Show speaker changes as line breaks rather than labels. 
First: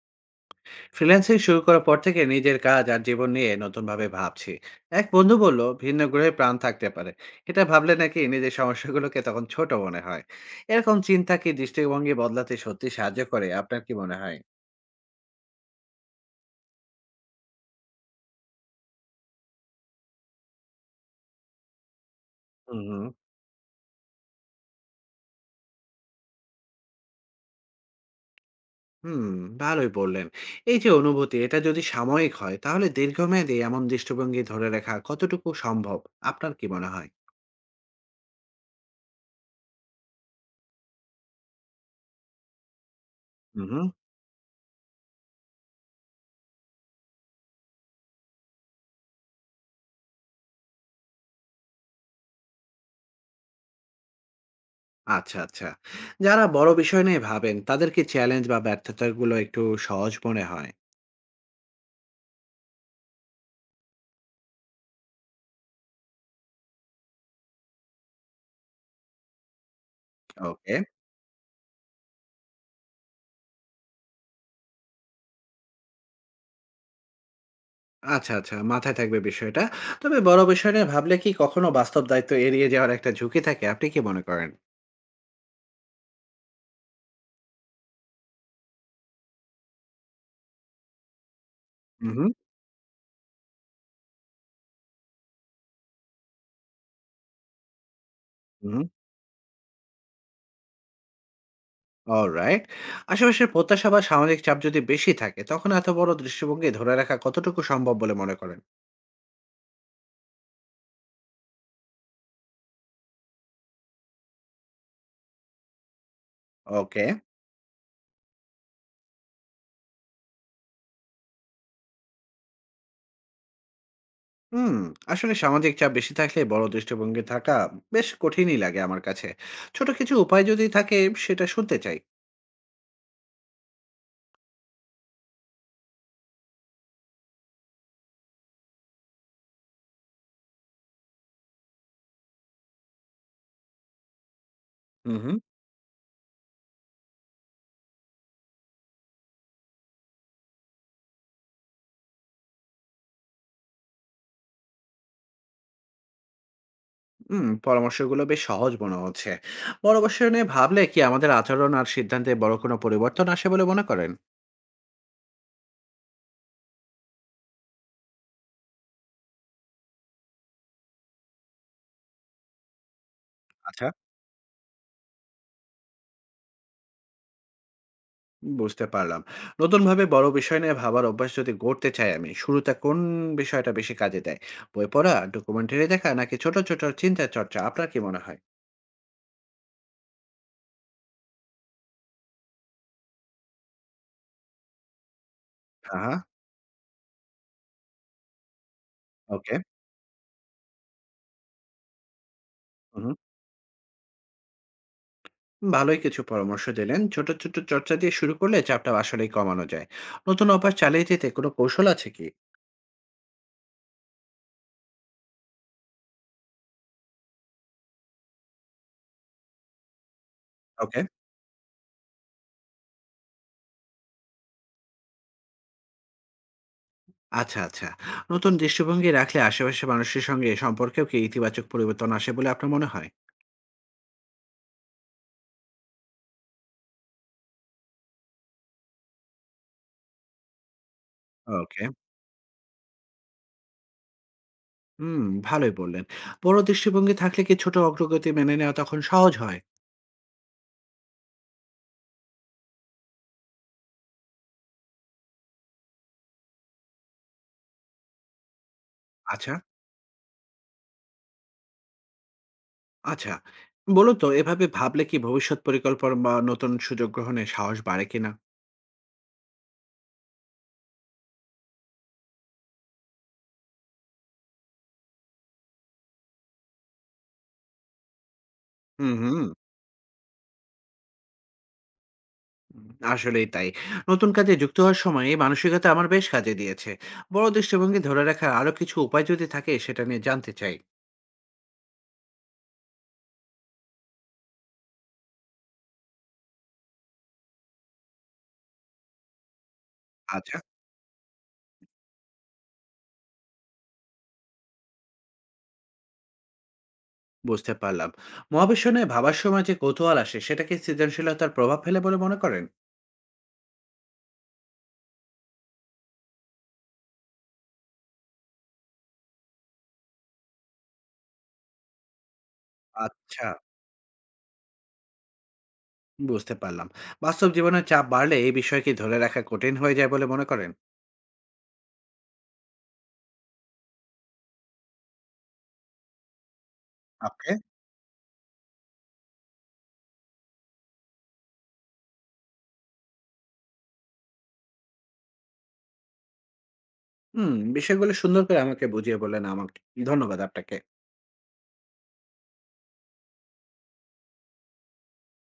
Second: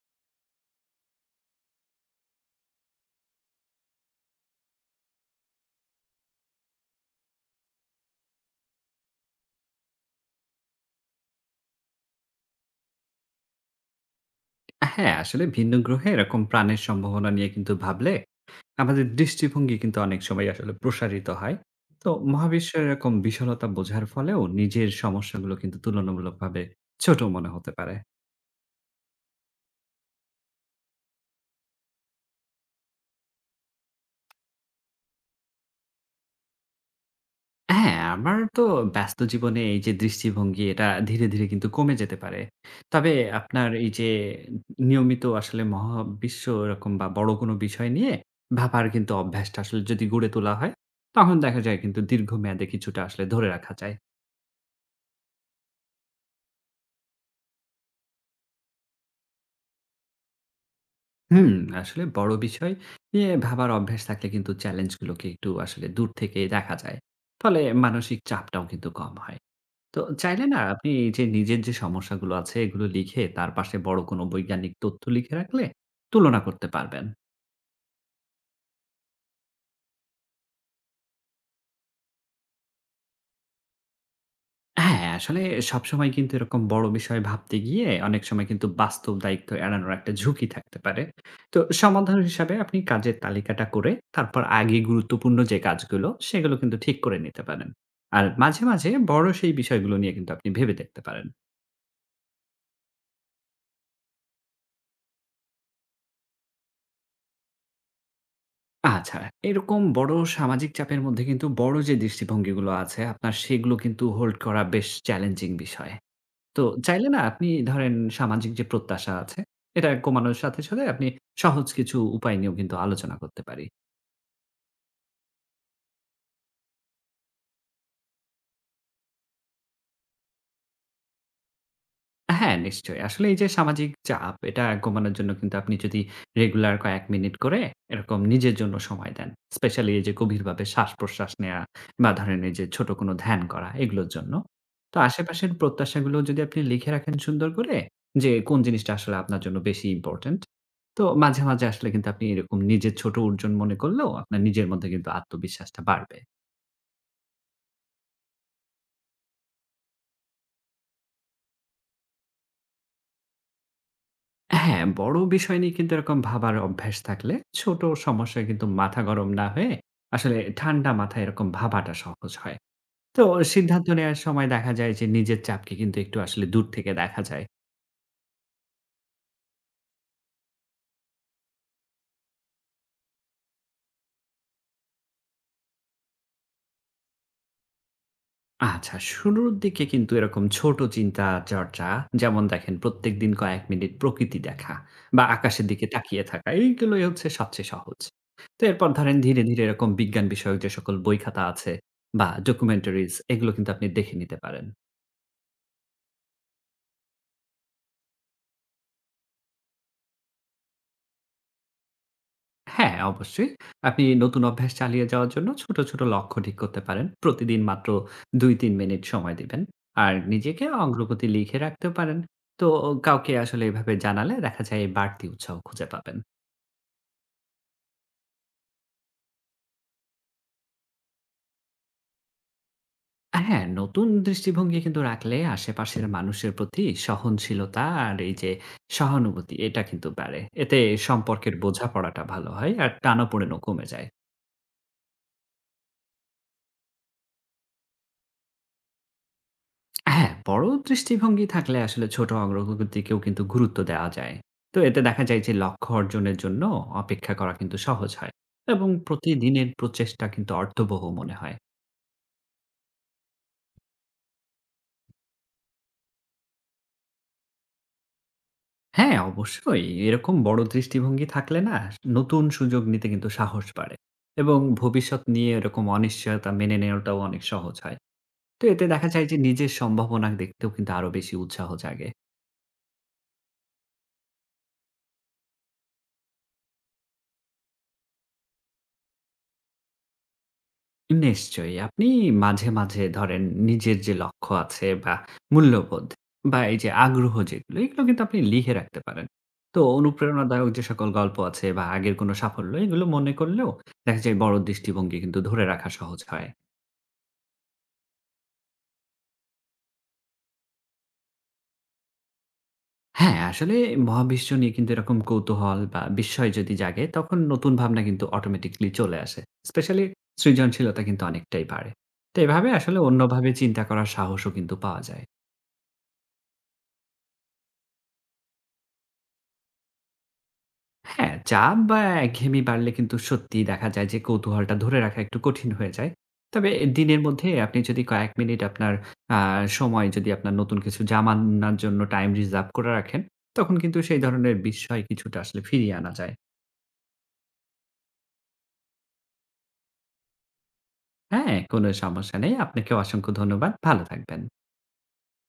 Freelancing শুরু করার পর থেকে নিজের কাজ আর জীবন নিয়ে নতুনভাবে ভাবছি। এক বন্ধু বলল ভিন্ন গ্রহে প্রাণ থাকতে পারে। এটা ভাবলে নাকি নিজের সমস্যাগুলোকে তখন ছোট মনে হয়। এরকম চিন্তা কি দৃষ্টিভঙ্গি বদলাতে সত্যি সাহায্য করে? আপনার কি মনে হয়?
হ্যাঁ, আসলে ভিন্ন গ্রহে এরকম প্রাণের সম্ভাবনা নিয়ে কিন্তু ভাবলে আমাদের দৃষ্টিভঙ্গি কিন্তু অনেক সময় আসলে প্রসারিত হয়। তো
হুম,
মহাবিশ্বের
হুম।
এরকম বিশালতা বোঝার ফলেও নিজের সমস্যাগুলো কিন্তু তুলনামূলকভাবে ছোট মনে হতে পারে।
হুম, ভালোই বললেন। এই যে অনুভূতি এটা যদি সাময়িক হয় তাহলে দীর্ঘমেয়াদী এমন দৃষ্টিভঙ্গি ধরে রাখা কতটুকু সম্ভব? আপনার কি মনে হয়?
হ্যাঁ, আমার তো ব্যস্ত জীবনে এই যে দৃষ্টিভঙ্গি এটা ধীরে ধীরে কিন্তু কমে যেতে পারে। তবে
হুম,
আপনার
হুম।
এই যে নিয়মিত আসলে মহাবিশ্ব এরকম বা বড় কোনো বিষয় নিয়ে ভাবার কিন্তু অভ্যাসটা আসলে যদি গড়ে তোলা হয়, তখন দেখা যায় কিন্তু দীর্ঘমেয়াদে কিছুটা আসলে ধরে রাখা যায়।
আচ্ছা, আচ্ছা। যারা বড় বিষয় নিয়ে ভাবেন তাদের কি চ্যালেঞ্জ বা ব্যর্থতাগুলো একটু সহজ মনে হয়?
হুম, আসলে বড় বিষয় নিয়ে ভাবার অভ্যাস থাকলে কিন্তু চ্যালেঞ্জগুলোকে একটু আসলে দূর থেকে দেখা যায়। ফলে মানসিক চাপটাও কিন্তু কম হয়। তো চাইলে না
ওকে।
আপনি এই যে নিজের যে সমস্যাগুলো আছে এগুলো লিখে তার পাশে বড় কোনো বৈজ্ঞানিক তথ্য লিখে রাখলে তুলনা করতে পারবেন।
আচ্ছা, আচ্ছা। মাথায় থাকবে বিষয়টা। তবে বড় বিষয় নিয়ে ভাবলে কি কখনো বাস্তব দায়িত্ব এড়িয়ে যাওয়ার একটা ঝুঁকি থাকে? আপনি কি মনে করেন?
হ্যাঁ, আসলে সবসময় কিন্তু এরকম বড় বিষয় ভাবতে গিয়ে অনেক সময় কিন্তু বাস্তব দায়িত্ব এড়ানোর একটা ঝুঁকি থাকতে পারে। তো
হু,
সমাধান
হু,
হিসাবে আপনি কাজের তালিকাটা করে তারপর আগে গুরুত্বপূর্ণ যে কাজগুলো সেগুলো কিন্তু ঠিক করে নিতে পারেন। আর মাঝে,
হু।
মাঝে বড় সেই বিষয়গুলো নিয়ে কিন্তু আপনি ভেবে দেখতে পারেন।
অলরাইট। আশেপাশের প্রত্যাশা বা সামাজিক চাপ যদি বেশি থাকে তখন এত বড় দৃষ্টিভঙ্গি ধরে রাখা কতটুকু সম্ভব বলে মনে করেন?
আচ্ছা, এরকম বড় সামাজিক চাপের মধ্যে কিন্তু বড় যে দৃষ্টিভঙ্গিগুলো আছে আপনার সেগুলো কিন্তু হোল্ড করা বেশ চ্যালেঞ্জিং বিষয়। তো
ওকে।
চাইলে না আপনি ধরেন সামাজিক যে প্রত্যাশা আছে, এটা কমানোর সাথে সাথে আপনি সহজ কিছু উপায় নিয়েও কিন্তু আলোচনা করতে পারি।
হুম, আসলে সামাজিক চাপ বেশি থাকলে বড় দৃষ্টিভঙ্গি থাকা বেশ কঠিনই লাগে আমার কাছে। ছোট কিছু উপায় যদি থাকে সেটা শুনতে চাই।
হ্যাঁ, নিশ্চয়ই। আসলে এই যে সামাজিক চাপ, এটা কমানোর জন্য কিন্তু আপনি যদি রেগুলার কয়েক মিনিট করে এরকম নিজের জন্য সময় দেন। স্পেশালি এই যে গভীরভাবে শ্বাস-প্রশ্বাস নেয়া বা ধরেন এই যে ছোট কোনো ধ্যান করা এগুলোর জন্য। তো
হু, হু।
আশেপাশের প্রত্যাশাগুলো যদি আপনি লিখে রাখেন সুন্দর করে যে কোন জিনিসটা আসলে আপনার জন্য বেশি ইম্পোর্টেন্ট। তো মাঝে মাঝে আসলে কিন্তু আপনি এরকম নিজের ছোট অর্জন মনে করলেও আপনার নিজের মধ্যে কিন্তু আত্মবিশ্বাসটা বাড়বে।
হুম, পরামর্শগুলো বেশ সহজ মনে হচ্ছে। বড় বিষয় নিয়ে ভাবলে কি আমাদের আচরণ আর সিদ্ধান্তে বড় কোনো পরিবর্তন আসে বলে মনে করেন?
হ্যাঁ, বড় বিষয় নিয়ে কিন্তু এরকম ভাবার অভ্যাস থাকলে ছোট সমস্যায় কিন্তু মাথা গরম না হয়ে আসলে ঠান্ডা মাথায় এরকম ভাবাটা সহজ হয়। তো
আচ্ছা,
সিদ্ধান্ত নেওয়ার সময় দেখা যায় যে নিজের চাপকে কিন্তু একটু আসলে দূর থেকে দেখা যায়।
বুঝতে পারলাম। নতুনভাবে বড় বিষয় নিয়ে ভাবার অভ্যাস যদি গড়তে চাই আমি, শুরুতে কোন বিষয়টা বেশি কাজে দেয়? বই পড়া, ডকুমেন্টারি দেখা নাকি ছোট, ছোট চিন্তা চর্চা? আপনার কি মনে হয়?
আচ্ছা, শুরুর দিকে কিন্তু এরকম ছোট চিন্তা চর্চা যেমন দেখেন প্রত্যেকদিন কয়েক মিনিট প্রকৃতি দেখা বা আকাশের দিকে
হ্যাঁ, হ্যাঁ।
তাকিয়ে থাকা এইগুলোই হচ্ছে সবচেয়ে সহজ। তো এরপর ধরেন ধীরে,
ওকে।
ধীরে এরকম বিজ্ঞান বিষয়ক যে সকল বই খাতা আছে বা
হুম,
ডকুমেন্টারিজ
হুম।
এগুলো কিন্তু আপনি দেখে নিতে পারেন।
ভালোই কিছু পরামর্শ দিলেন। ছোট, ছোট চর্চা দিয়ে শুরু করলে চাপটা আসলেই কমানো যায়। নতুন অভ্যাস চালিয়ে যেতে কোনো কৌশল আছে কি?
হ্যাঁ, অবশ্যই। আপনি নতুন অভ্যাস চালিয়ে যাওয়ার জন্য ছোট, ছোট লক্ষ্য ঠিক করতে পারেন। প্রতিদিন মাত্র ২-৩ মিনিট সময় দিবেন। আর নিজেকে
ওকে।
অগ্রগতি লিখে রাখতেও পারেন। তো কাউকে আসলে এভাবে জানালে দেখা যায় এই বাড়তি উৎসাহ খুঁজে পাবেন।
আচ্ছা, আচ্ছা। নতুন দৃষ্টিভঙ্গি রাখলে আশেপাশের মানুষের সঙ্গে সম্পর্কেও কি ইতিবাচক পরিবর্তন আসে বলে আপনার মনে হয়?
হ্যাঁ, নতুন দৃষ্টিভঙ্গি কিন্তু রাখলে আশেপাশের মানুষের প্রতি সহনশীলতা আর এই যে সহানুভূতি এটা কিন্তু বাড়ে। এতে সম্পর্কের
ওকে।
বোঝাপড়াটা ভালো হয় আর টানাপোড়েনও কমে যায়।
হুম, ভালোই বললেন। বড় দৃষ্টিভঙ্গি থাকলে কি ছোট অগ্রগতি মেনে নেওয়া তখন সহজ হয়?
হ্যাঁ, বড় দৃষ্টিভঙ্গি থাকলে আসলে ছোট অগ্রগতিকেও কিন্তু গুরুত্ব দেওয়া যায়। তো এতে দেখা যায় যে লক্ষ্য অর্জনের জন্য অপেক্ষা করা কিন্তু সহজ হয় এবং
আচ্ছা,
প্রতিদিনের প্রচেষ্টা কিন্তু অর্থবহ মনে হয়।
আচ্ছা। বলুন তো এভাবে ভাবলে কি ভবিষ্যৎ পরিকল্পনা বা নতুন সুযোগ গ্রহণে সাহস বাড়ে কিনা?
হ্যাঁ, অবশ্যই এরকম বড় দৃষ্টিভঙ্গি থাকলে না নতুন সুযোগ নিতে কিন্তু সাহস বাড়ে এবং ভবিষ্যৎ নিয়ে এরকম অনিশ্চয়তা মেনে নেওয়াটাও অনেক সহজ হয়। তো এতে দেখা
হুম,
যায় যে
হুম।
নিজের সম্ভাবনা দেখতেও কিন্তু আরো বেশি উৎসাহ জাগে।
আসলেই তাই। নতুন কাজে যুক্ত হওয়ার সময় এই মানসিকতা আমার বেশ কাজে দিয়েছে। বড় দৃষ্টিভঙ্গি ধরে রাখার আরো কিছু উপায় যদি থাকে সেটা নিয়ে জানতে চাই।
নিশ্চয়ই। আপনি মাঝে মাঝে ধরেন নিজের যে লক্ষ্য আছে বা মূল্যবোধ বা এই যে আগ্রহ যেগুলো, এগুলো কিন্তু আপনি লিখে রাখতে পারেন। তো
আচ্ছা।
অনুপ্রেরণাদায়ক যে সকল গল্প আছে বা আগের কোনো সাফল্য, এগুলো মনে করলেও দেখা যায় বড় দৃষ্টিভঙ্গি কিন্তু ধরে রাখা সহজ হয়।
বুঝতে পারলাম। মহাবিশ্ব নিয়ে ভাবার সময় যে কৌতূহল আসে, সেটা কি সৃজনশীলতার প্রভাব ফেলে বলে মনে করেন?
হ্যাঁ, আসলে মহাবিশ্ব নিয়ে কিন্তু এরকম কৌতূহল বা বিস্ময় যদি জাগে, তখন নতুন ভাবনা কিন্তু অটোমেটিক্যালি চলে আসে। স্পেশালি সৃজনশীলতা কিন্তু অনেকটাই বাড়ে। তো এভাবে আসলে
আচ্ছা,
অন্যভাবে চিন্তা করার সাহসও কিন্তু পাওয়া যায়।
বুঝতে পারলাম। বাস্তব জীবনের চাপ বাড়লে এই বিষয় কি ধরে রাখা কঠিন হয়ে যায় বলে মনে করেন?
হ্যাঁ, চাপ বা একঘেয়েমি বাড়লে কিন্তু সত্যিই দেখা যায় যে কৌতূহলটা ধরে রাখা একটু কঠিন হয়ে যায়। তবে দিনের মধ্যে
ওকে।
আপনি যদি কয়েক মিনিট আপনার আ সময় যদি আপনার নতুন কিছু জামানার জন্য টাইম রিজার্ভ করে রাখেন, তখন কিন্তু সেই ধরনের বিস্ময় কিছুটা আসলে ফিরিয়ে আনা যায়।
হুম, বিষয়গুলো সুন্দর করে আমাকে বুঝিয়ে বললেন আমাকে। ধন্যবাদ আপনাকে।
হ্যাঁ? কোনো সমস্যা নেই। আপনাকেও অসংখ্য ধন্যবাদ। ভালো থাকবেন।